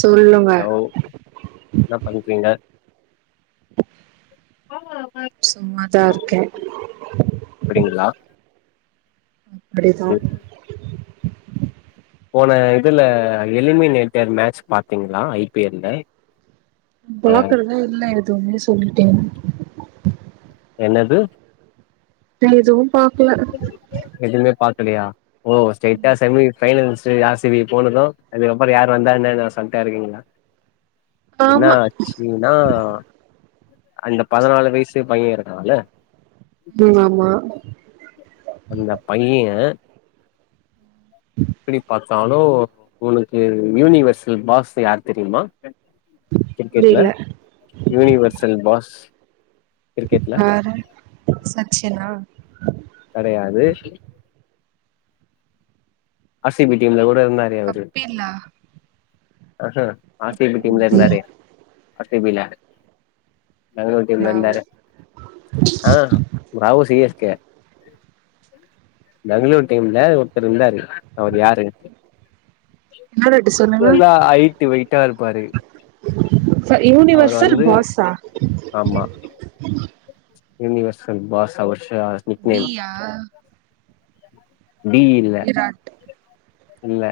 சொல்லுங்க லோ என்ன பண்றிங்க ஆ சும்மாதா இருக்கே அப்டிங்களா அப்டிதா ம் போன இதுல எளிமை நேட்டர் மேட்ச் பாத்தீங்களா ஐ பி எல் ல இந்த பாக்குறதா இல்ல எதுமே சொல்லிட்டேன் என்னது எதுவும் பாக்கல கலையா ஓ ஸ்ட்ரைட்டா semi finals R C B போனது அதுக்கபற யார் வந்தா என்னனு அசால்ட்டா இருக்கீங்களா என ஆமா அச்சினா அந்த பதனாலு வயசு பைய இருக்கால்ல ம் ஆமா அந்த பைய எப்டி பாத்தாலு உனுக்கு யூனிவர்செல் பாஸ் யார் தெரியுமா கிரிக்கெட்ல புரியல யூனிவர்சல் பாஸ் கிரிக்கெட்ல யாரு சச்சினா கெடையாது ஆர் சி பி டீம்ல ஒர் கப்பீலா ஆஹ ஆர்சிபி டீம்ல இருந்தாரே ஆர்சிபில பெங்களூர் டீம்ல இந்தாரு ஆ ஃப்ராவோ சிஎஸ்கே பெங்களூர் டீம்ல ஒருத்தர் இந்தாரு அவரு யாரு என்னடது சொல்லுங்க நல்லா ஐயிட்டு வெயிட்டாருப்பாரு அவரு யூனிவர்சல் வந்து பாஸா ஆமா யூனிவசல் பாஸ் அவர்ஷ நிக் நேம் டி இல்ல விராட் இல்ல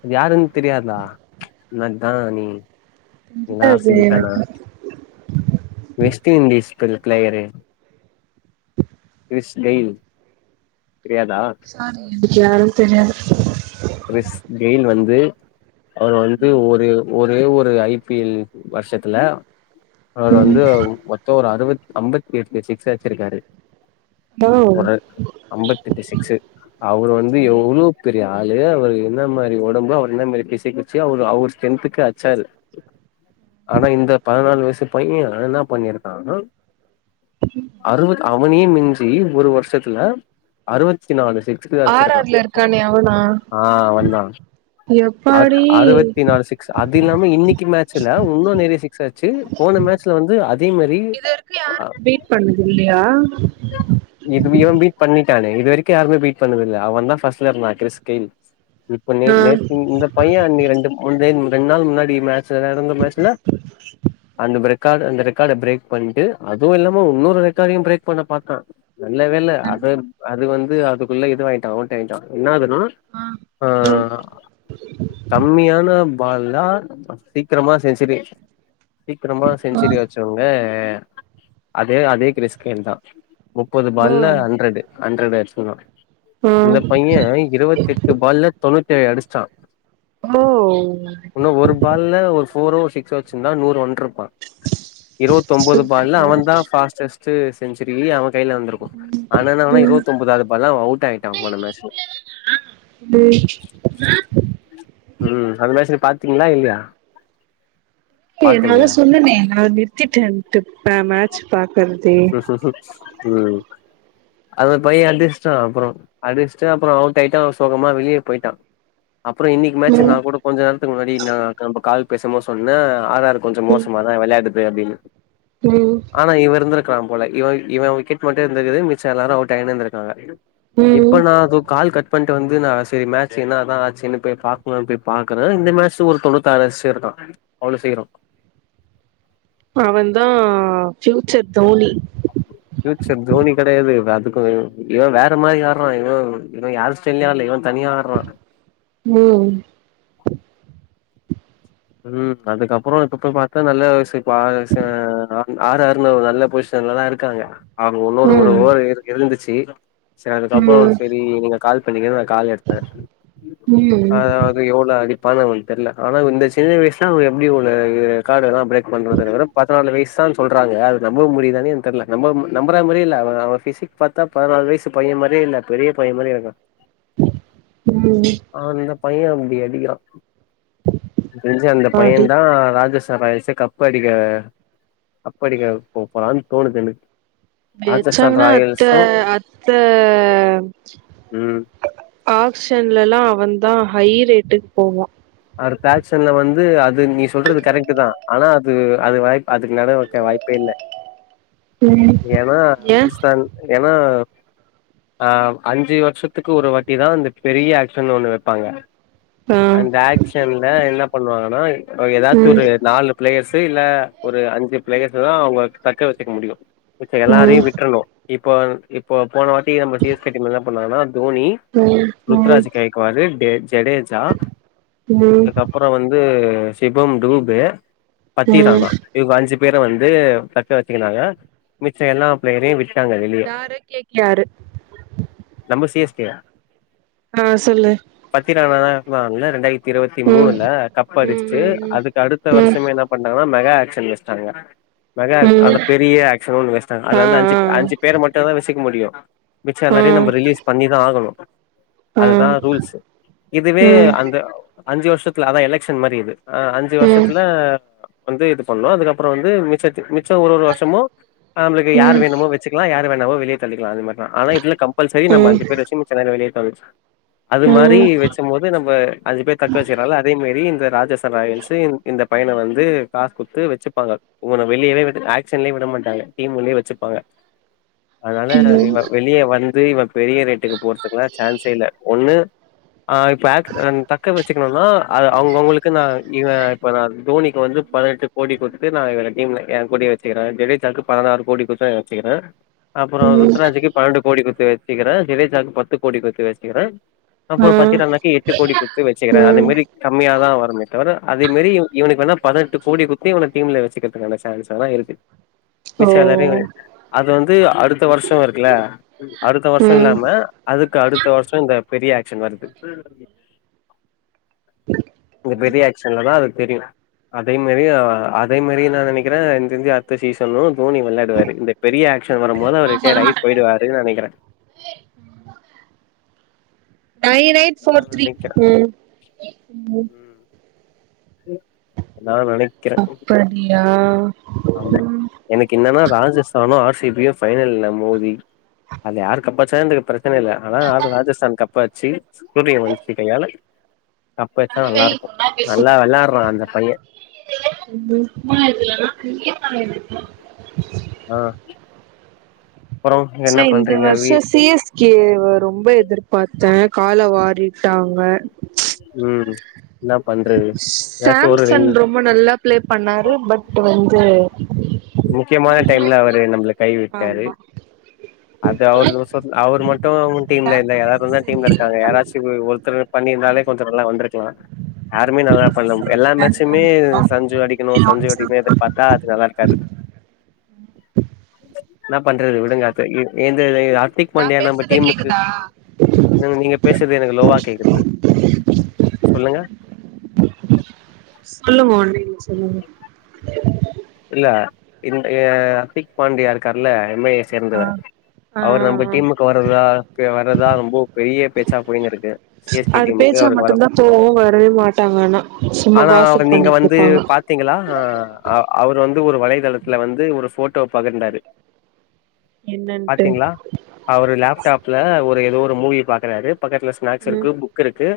அது யாருன் தெரியாதா என்னதா நீ நீல்லா தெரியாது ஆர்சிபி ஃபேனா எனக்கு வெஸ்ட்டு இண்டிஸ் புது ஃப்ளேயரு ஸ்லேவு சாரி எனக்கு யாருன் தெரியாது கிறிஸ் கெய்ல் வந்து அவரு வந்து ஒரு ஒரே ஒரு ஐ பி எல் வருஷத்துல அவர் வந்து ம் மொத்தோ ஒரு அறுவத் ஐம்பத் எட்டு சிக்ஸ் அட்ச்சிருக்காரு ஓ ஒரு ஐம்பத்தெட்டு சிக்ஸு அவரு வந்து எவ்ளோ பெர் அத்லேயே அவரு எந்த மாரி ஒடம்பு அவர் என்ன மாரி பிசிக் வச்சி அவரு அவர் ஸ்டரென்த்துக்கு அட்ச்சாரு ஆனா இந்த பதனாலு வயசு பைய என்னா பண்ணிருக்காங்கோ அறுவத் அவனேயே மிஞ்சி ஒரு வருஷத்துல அறுவத்தி நாலு சிக்ஸ்ரு அட்ச்சிருக்கா ஆ அவந்தா அர் எப்பாடி அறுவத்தி நாலு சிக்ஸ் அதில்லாம இன்னைக்கு மேச்சில உன்னு நெறைய சிக்ஸ் அட்ச்சி போன மேட்ச்ல வந்து அதே மாரி அ பீட் பண்ணது இல்லையா இதுமே இவ பீட் பண்ணிட்டானே இது வரைக்கு யருமே பீட் பண்ணதில்ல அவந்தா ஃபஸ்ட்ல இருந்தா கிறிஸ் கெய்ல் இப்ப நே ஆ நேத்து இந்த பைய இன்னைக்கு ரெண்டு முள் வே ரெண்டு நாள் முன்னாடி மேட்ச் செராட்ந்த மேச்சில அந்த ப்ர காடு அந்த ரெக்காட பிரேக் பண்ட்டு அதுவு இல்லாம உன்னொரு ரெக்காடையு பிரேக் பண்ண பாத்தா நல்ல வேல அத அது வந்து அதுக்குள்ள இத வாங்கிட்டா அவுட் ஆயிட்டா இன்னோ அது ஆ அ கம்மியான பால்லா சீக்கிரமா சென்சுரி சீக்கிரமா செஞ்சுரி அட்ச்சவுங்க அதே அதே கிறிஸ் கெய்ல் தா முப்பது பால்ல ஹண்ட்ரடு ஹண்ட்ரட் அட்ச் ஆ இந்த பைய இருவத்தெட்டு பால்ல தொண்ணூத்தேழு அடிச்ட்டா ஓ உன்னு ஒரு பால்ல ஒரு ஃபோரோ சிக்ஸ் அச்சிர்ந்தா நூறு வன்ட்ருப்பா இருவத்தொம்போது பால்ல சூப்பர் அவந்தா ஃபாஸ்டஸ் சே செஞ்சுரி அவ கையில வந்திருக்கு அத்னால அவந்தா ம் இருவத்தொம்பதாவது பால்ல அவ அவுட் ஆயிட்டா போன மேச்சில ம் ம் அந்த மேட்ச்சி நீ பாத்தீங்ளா இல்லையா ஏ நாதா பாக்கலையா சொன்னனே நா நிறுத்திட்டேன்ட்டு பே மேட்ச் பாக்கறதே ம் அத பையன் அடிச்சிட்டான் அப்புறம் அடிச்சுட்டு அப்புறம் அவுட் ஆயிட்டா சோகமா வெளியே போயிட்டான் அப்புறம் இன்னைக்கு மேச்ச ம் நான் கூட கொஞ்ச நேரத்துக்கு முன்னாடி நான் நம்ம கால் பேசுமோ சொன்னேன் ஆற கொஞ்சம் மோசமா தான் விளையாடுது அப்படின்னு ம் ம் ஆனா இவனிருந்து [unintelligible] போல இவ இவன் விக்கெட் மட்டும் இருந்தது மிச்சம் எல்லாரும் அவுட்டாயினு இருந்தக்காங்க இப்ப ம் நான் அது கால் கட் பண் ணிட்டு வந்து நான் செரி மேட்ச என்னதாச்சுன்னு போய் பாக்கலானு போய் பாக்குறேன் இந்த மேட்ச் ஒரு தொண்ணுதாறு [unintelligible] இருக்கான் அவ்வளவு செய்யிறோம் அவன் தா பியூச்சர் தோனி பியூச்சர் தோனி கிடையாது இ அதுக்கும் இவன் வேற மாதிரி வறான் இவன் இவன் யாரு ஸ்டைலயு ஆடுல தனிய ஆர்றா ம் ம் அதுக்கப்புறம் இப்ப போய் பார்த்தா நல்ல ஆறு ஆறு நல்ல பொ [unintelligible] நல்லாதா இருக்காங்க அவங்க ஒன்னொரு ஒரு ம் ஓர் இருந்துச்சு செரி அதுக்கப்புறம் ம் செரி நீங்க கால் பண்ணீங்க நான் கால் எடுத்தே ம் அது எவள ஆ [unintelligible] பண்ணவங்களுக்கு தெரியல ஆனா இந்த சின்ன வயசுலா எப்டி ஒரு ரெக்கார்டுலாம் பிரேக் பண்றதுங்கற பதுனாலு வயசு [unintelligible] சொல்றாங்க அது நம்ப முடியுதானே தெரியல நம்பரமாரியே இல்ல பேசிக் பார்த்தா பதினாலு வயசு பையன் மாரியேயில்ல பெரிய பையன்மாரி இருக்கா ம் [unintelligible] [unintelligible] அந்த அடி பையன் தா ராஜேஸ் [unintelligible] கப்பா அடிக்க அப்பா அடிக்க போ போலான்னு தோணுதுன்னுக்கு பேச்சாங்கன்னா அத்த அத்த ம் ஆக்சன்லல்லாம் அவன் தான் ஹை ரேட்டுக்கு போவான் அ பேசன்ல வந்து அது நீ சொல்றது கரெக்ட் தான் ஆனா அது அது வாய்ப அதுக்கு நட வக்க வாய்ப்பே இல்லை ம் ஏன்னா ஏ ராஜஸ்தான் ஏன்னா ஆ அஞ்சு வருஷத்துக்கு ஒரு வாட்டிதான் அந்த பெரிய ஆக்க்ஷன் ஒண்ணு வைப்பாங்க ஆ அந்த என்ன எல்லா பண்ணுவாங்கன்னா ஏதாச்ச ம் ஒரு நாலு பிளேயர்ஸ்ஸேயில்ல ஒரு அஞ்சு பிளேயர்ஸ் தா அவங்க தக்க வச்சக்க முடியும் உ ம் எல்லாரையும் விட்றணும் இப்போ இப்போ போனவாட்டி நம்ம [unintelligible] என்ன பண்ணாங்கன்னா தோனி ம் ம் ருத்ராஜ் கேக்வாருட ஜடேஜா ம் அதுக்கப்புறம் வந்து சிவம் டூபு ம் பத்திரணா இ காஞ்சி பேரை வந்து தக்க வச்சுக்கனாங்க மிச்சம் எல்லா ப்ளேயரையும் விட்டு க்கங்களிய கே கே ஆரு நம்ப சி ஸ் டி யா ஆ சொல்லு நான்ல ரெண்டாயிரத்தி இருபத்தி ம் மூணுல கப்ப ம் அடிச்சுட்டு ம் அதுக்கு அடுத்த ம் ம் வருஷமே என்ன பண்ணட்டாங்கன்னா மெகா ஆக்சன் வச்சிட்டாங்க மெகா அத ம் பெரிய ஆக்சனும் ஒ வசிட்டாங்க ஆ அதுல வந்து அஞ்சு ஆ அஞ்சு பேர் மட்டம்தா வச்சிக்க முடியும் மிச்ச ஆ எல்லாரே நம்ம ரிலீஸ் பண்ணி தான் ஆகனும் ஆ ம் அதுதான் ம் ரூல்ஸ் ம் இதுவே அந்த அஞ்சு வருஷத்துல அதான் எலெக்க்ஷன் மாரி இது ஆ அஞ்சு ம் வருஷத்துல வந்து இது பண்ணு அதுக்கப்புற வந்து மிச்சத்தி மிச் மிச்ச ஒரு ஒரு வருஷமு நம்மளுக்கு ம் யார் ம் வேணுமோ வச்சுக்கலா யார் வேணுமோ வெளியே தள்ளிக்கலா அது மாரி ஆனா இதுல கம்பல்சரி நம்ம ம் அஞ்சு பேரு வச்சு மிச்ச எல்லாரு வெளியே இருப்பாங்க அது மாரி வச்சும் போது நம்ம அஞ்சு பேர் தக்க வச்சதால அதேமாரி இந்த ராஜஸ் ராயல் சிங் இந்த பையன வந்து காசு குடுத்து வச்சுப்பாங்க அவன வெளியேவே விட ஆக்சன்லேயே விட மாட்டாங்க டீம் உள்ளேயே வச்சுப்பாங்க அதால இவ வெளியே வந்து இவன் பெரிய ரேட்டுக்கு போறதுக்குலா சான்சே இல்ல ஒண்ணு ஆ இப்ப ஆக் ம் தக்க வச்சுக்கணும்னா அது அவங்கவங்களுக்கு நா இத இப்ப நா தோனிக் கு வந்து பதினெட்டு கோடி குத்து நா இவன டீம்ல ஏங்கூடியே வச்சுகிற ஜெடைஜாக்கு பதனாறு கோடி குத்தா வச்சுகிற அப்புற ருத்ராஜிக்கு பணண்டு கோடி குத் து வச்சுகிற ஜெடேஜாக்கு பத்து கோடி குத்து வச்சுகிற ஆ அப்புற பக்கெட் அண்ணாக்கு எட்டு கோடி குத் து வச்சுகிற அது ம் மேரி கம்மியாதா வருமே தவர அதே மேரி இவ இவனுக்கு வேணா பதினெட்டு கோடி குத்து இவன டீம்ல வச்சுக்கிறதுக்கான சான்ஸ்லா இருக்கு ஓ மிச்ச எல்லாரையு வெ அது வந்து அடுத்த வருஷ இருக்குல்ல அடுத்த வருஷ ம் இல்லாம அதுக்கு அடுத்த வருஷ இந்த பெரிய ஆக்சன் வருது இந்த பெரிய ஆகஷன்லதா அது தெரியு அதே மேரி அதே மேரி என்னா நெனைக்கிற இந்திந்தி அடுத்த சீசனு தோணி விளையாடுவாரு இந்த பெரிய ஆக் ஷன் வரும்போது அவரு ரிட்டேர்டாகி போயி்டுவாருனு நெனைக்கிற நைன் எய்ட் ஃபோர் த்ரீ ம் ம் நா நெனைக்கிறே அப்படியா ஆமா எனக்கு என்னனா ராஜஸ்தானு ஆர் சிப் பியு ஃபைனல்ல மோதி அங்க யாரு கப்பட்ச்சாந்த பிற பிரச்சனல ஆனா அது ராஜஸ்தான்க் கப்பாச்சி சூரியவம்சி கையால கப்பட்ச்சா நல்லாருக்கு நல்லா வெளார்றா அந்த பைய [unintelligible] ஆ அப்புறோ என்ன க்சுலா இந்த பண்றீங்க வீ வருஷ சி எஸ் கே வ ரொம்ப எதிர்பாத்த கால வாரிட் ட்டாங்க ம் என்ன பண்றது ஏதாச்சு ஒரு சாம்சன் ரெண்டு ரொம்ப நல்லா பிளே பண்ணாரு பட் வந்து முக்கியமான டைம்ல அவரு நம்ள கைவிட்டாரு ஆமா அது அவுர்து சொன் அவுர் மட்டு உன் டீம்லந்தா யாராது வந்தா டீம்லருக்காங்க யாராச்சு ஒருத்தரு பண்ணியிருந்தாலே கொஞ்ச நல்லா வந்திருக்லா அ தம்பி நல்லா பண்ணும் எல்லா மேச்சுமே சஞ்சு அடிக்கணு சஞ்சு அடிக்கனு எதிர்பார்த்தா அது நல்லாருக்காது என்னா பண்றது விடுங்க [unintelligible] ரித்திக்பாண்டியா நம்ம டீமுக்கு ம் நீங்க பேஷ்றது எனக்கு லோவா கேக்குது சொல்லுங்க சொல்லுங்க ஒன்னுல்ல சொல்லுங்க இல்ல இந்த ஏ அத்திக் பாண்டியா இருக்கார்ல எம் ஐ ஏ சேர்ந்தவர் ஆ அவர் நம்ம ஆ ஆ டீமுக்கு வர்றதா இப்ப வர்றதா ரொம்ப பெரிய பேச்சா போயினுருக்கு சி எஸ் கே அது டீமுக்கு ஏ பேச்சா அவருக்கு வரு மட்டும்தா போவு வரவே மாட்டாங்க ஆனா சும்மா ஆனா காசிப் நீங்க பண்ணிட்டு வந்து இருப்பாங்க பாத்தீங்களா ஆ அவரு வந்து ஒரு வலைதளத்ல வந்து ஒரு ஃபோட்டோ பகிர்ந்தாரு என்னன்ட்டு பாத்தீங்ளா அவரு லேப்டாப்ல ஒரு ஏதோ ஒரு மூவி பாக்கறாரு பக்கத்ல ஸ்நாக்ஸ் ம் இருக்கு புக் இருக்கு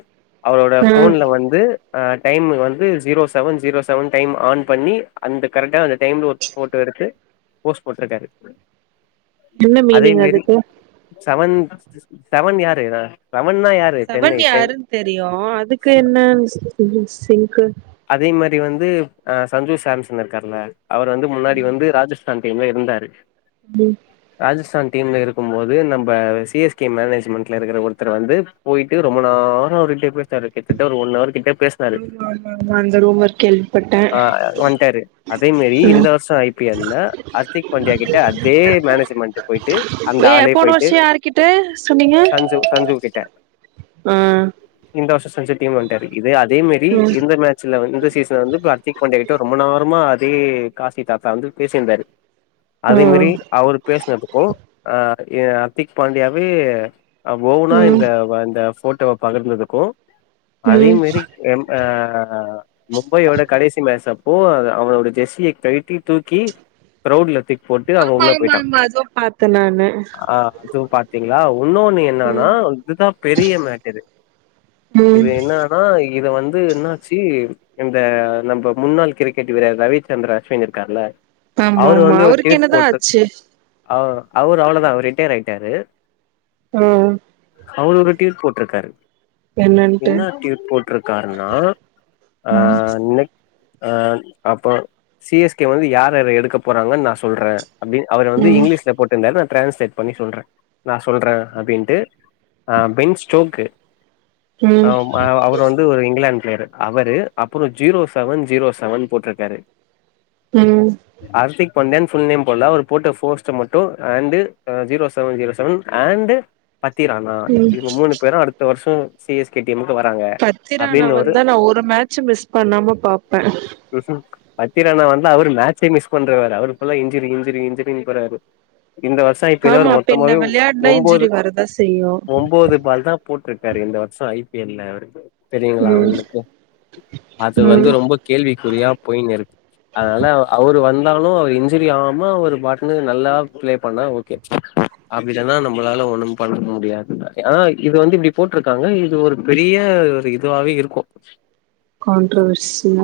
அவரோட ஆ ஃபோன்ல வந்து ஆ டைம் வந்து zero seven zero seven time on பண்ணி அந்த கரட்டா அந்த டைம்ல ஒரு ஃபோட்டோ எடுத்து போஸ்ட் போட்ருக்காரு என்ன மீனிங் அதுக்கு செவன் செவன் யாரு ரா செவன்யாருன் தெரியு அதுக்கு என்ன சிங்க்கு அதே மாரி வந்து அ சஞ்சு சாம்சன் இருக்கார்ல அவர் வந்து முன்னாடி ம் வந்து ராஜஸ் சாந்த இருந்தாரு ராஜஸ்தான் டீம்ல இருக்கும்போது நம்ம சி எஸ் கே மேனேஜ்மெண்ட்ல இருக்கற ஒருத்தர் வந்து போயிட்டு ரொம்ப நேர ஒரு டெபே தரு கிட்தட்ட ஒரு ஒன் ஹவர் கிட்ட பேஸ்னாரு ஆமா ஆமா ஆமா அந்த ரூமர் கேள்விப்பட்டே ஆ வன்ட்டாரு அதே மேரி இந்த ம் வர்ஷ ஐ பி எல் ல அர்த்திக் பண்டிய ய கிட்ட அதே மேனேஜ்மெண்ட்டு போயிட்டு அந்த ஏ ஆளே போன போயிட்டு வருஷோ யாருகிட்ட சஞ்சு சஞ்சு கிட்ட அ இந்த வருஷோ சஞ்சு டீம் வன்ட்டாரு இது அதே மேரி இந்த மேட்ச்ல வந் இந்த சீசன் வந்து அர்த்திக் பாண்டியா கிட்ட ரொம் பநேரமா அதே காசி தாத்தா வந்து பேசியிந்தாரு ஆ அதே மாரி அவரு பேசுனதுக்கு அ எ அத்திக் பாண்டியாவே ஓவுனா ம் இந்த இந்த ஃபோட்டோவ பகிர்ந்ததுக்கு அதே ம் மாரி எம் அ ஆ மும்பையோட கடைசி மேசப் ஓ அது அவனோட ஜெர்ஸிய கழ்ட்டி தூக்கி க்ரௌடுல தூ போட்டு அவ ஆமா உள்ள ஆமா போய்ட்டா ஆமா அதுவு பாத்தே நானு ஆ அதுவு பாத்தி இன்னோனு என்னனா ம் இதுதா பெரிய மேட்டரு இது ம் என்னானா இது வந் து என்னாச்சு இந்த நம்ப முன்னாள் கிரிக்கெட் வீரர் ரவிச்சந்திர அஸ்வின் இருக்கார்ல ஆமா அவுரு ஆமா வந்து ஒரு அவருக்கு ட்வீட் என்னதா போட்டு ஆச்சு அவ அவுரு அவ்ளோதா அவுர் ரிட்டேர் ஆய்ட்டாரு ஆ அவுரு ஒரு ட்வீட் போட்ருக்காரு என்னன்ட்டு என்னா ட்வீட் போட்ருக்காருனா ஆ ம் நெ ஆ அப்பொ சி எஸ் கே வந்து யார் யார எடுக்க போறாங்கன் நா சொல்ற அப்டின் அவுரு வந்து ம் இங்கிலிஷ்ல போட்ருந்தாரு நா ட்ரான்ஸ்லேட் பண்ணி சொல்ற நா சொல்ற அப்டின்ட்டு அ பென் ஸ்டோக்கு அ ம் அவுரு வந்து ஒரு இங்கிலேன்டு ப்ளேயரு அவரு அப்புற ஜீரோ செவன் ஜீரோ செவன் போட்ருக்காரு ம் நேம் ஃபுல் நேம் போடுல அவுர் போட்ட போஸ்ட் மட்டு and zero seven zero seven and பத்திரானான் ம் இவுங்க மூணு பேரு அடுத்த வருஷ சி எஸ் கே டீமுக்கு வராங்க அப்டினு பத்திரானாவன் ஒரு தா நா ஒரு மேட்ச் மிஸ் பண்ணாம பாப்ப பத்திராணா வந்து அவரு மேட்சே மிஸ் பண்றவரு அவரு போல இன்ஜுரி இன்ஜுரி இன்ஜுரின் போறாரு இந்த வருஷ இப்பிடிதா ஒரு ஆமா பின்ன மொத்தமாவே விளையாட்னா ஒம்போது இன்ஜுரி வரதா செய்யு ஒம்போது பால் தா போட்ருக்காரு இந்த வருஷ ஐ பி எல் ல அவுருக்கு தெரியுங்ளா ம் உங்களுக்கு அது வந்து ம் ரொம்ப கேள்விக்குறியா போயினுருக் அதனால அ அவுரு வந் தாலு அவ இன்ஜுரி ஆகாம அவுரு பாட்னு நல்லா பிளே பண்ணா ஓகே அப்பிடிதான நம்மளால ஒண்ணும் பண்ண முடியாதுல ஆனா இது வந்து இப்டி போட்ருக்காங்க இது ஒரு பெரிய ஒரு இதுவாவே இருக்கு கான்ட்ரவர்சியா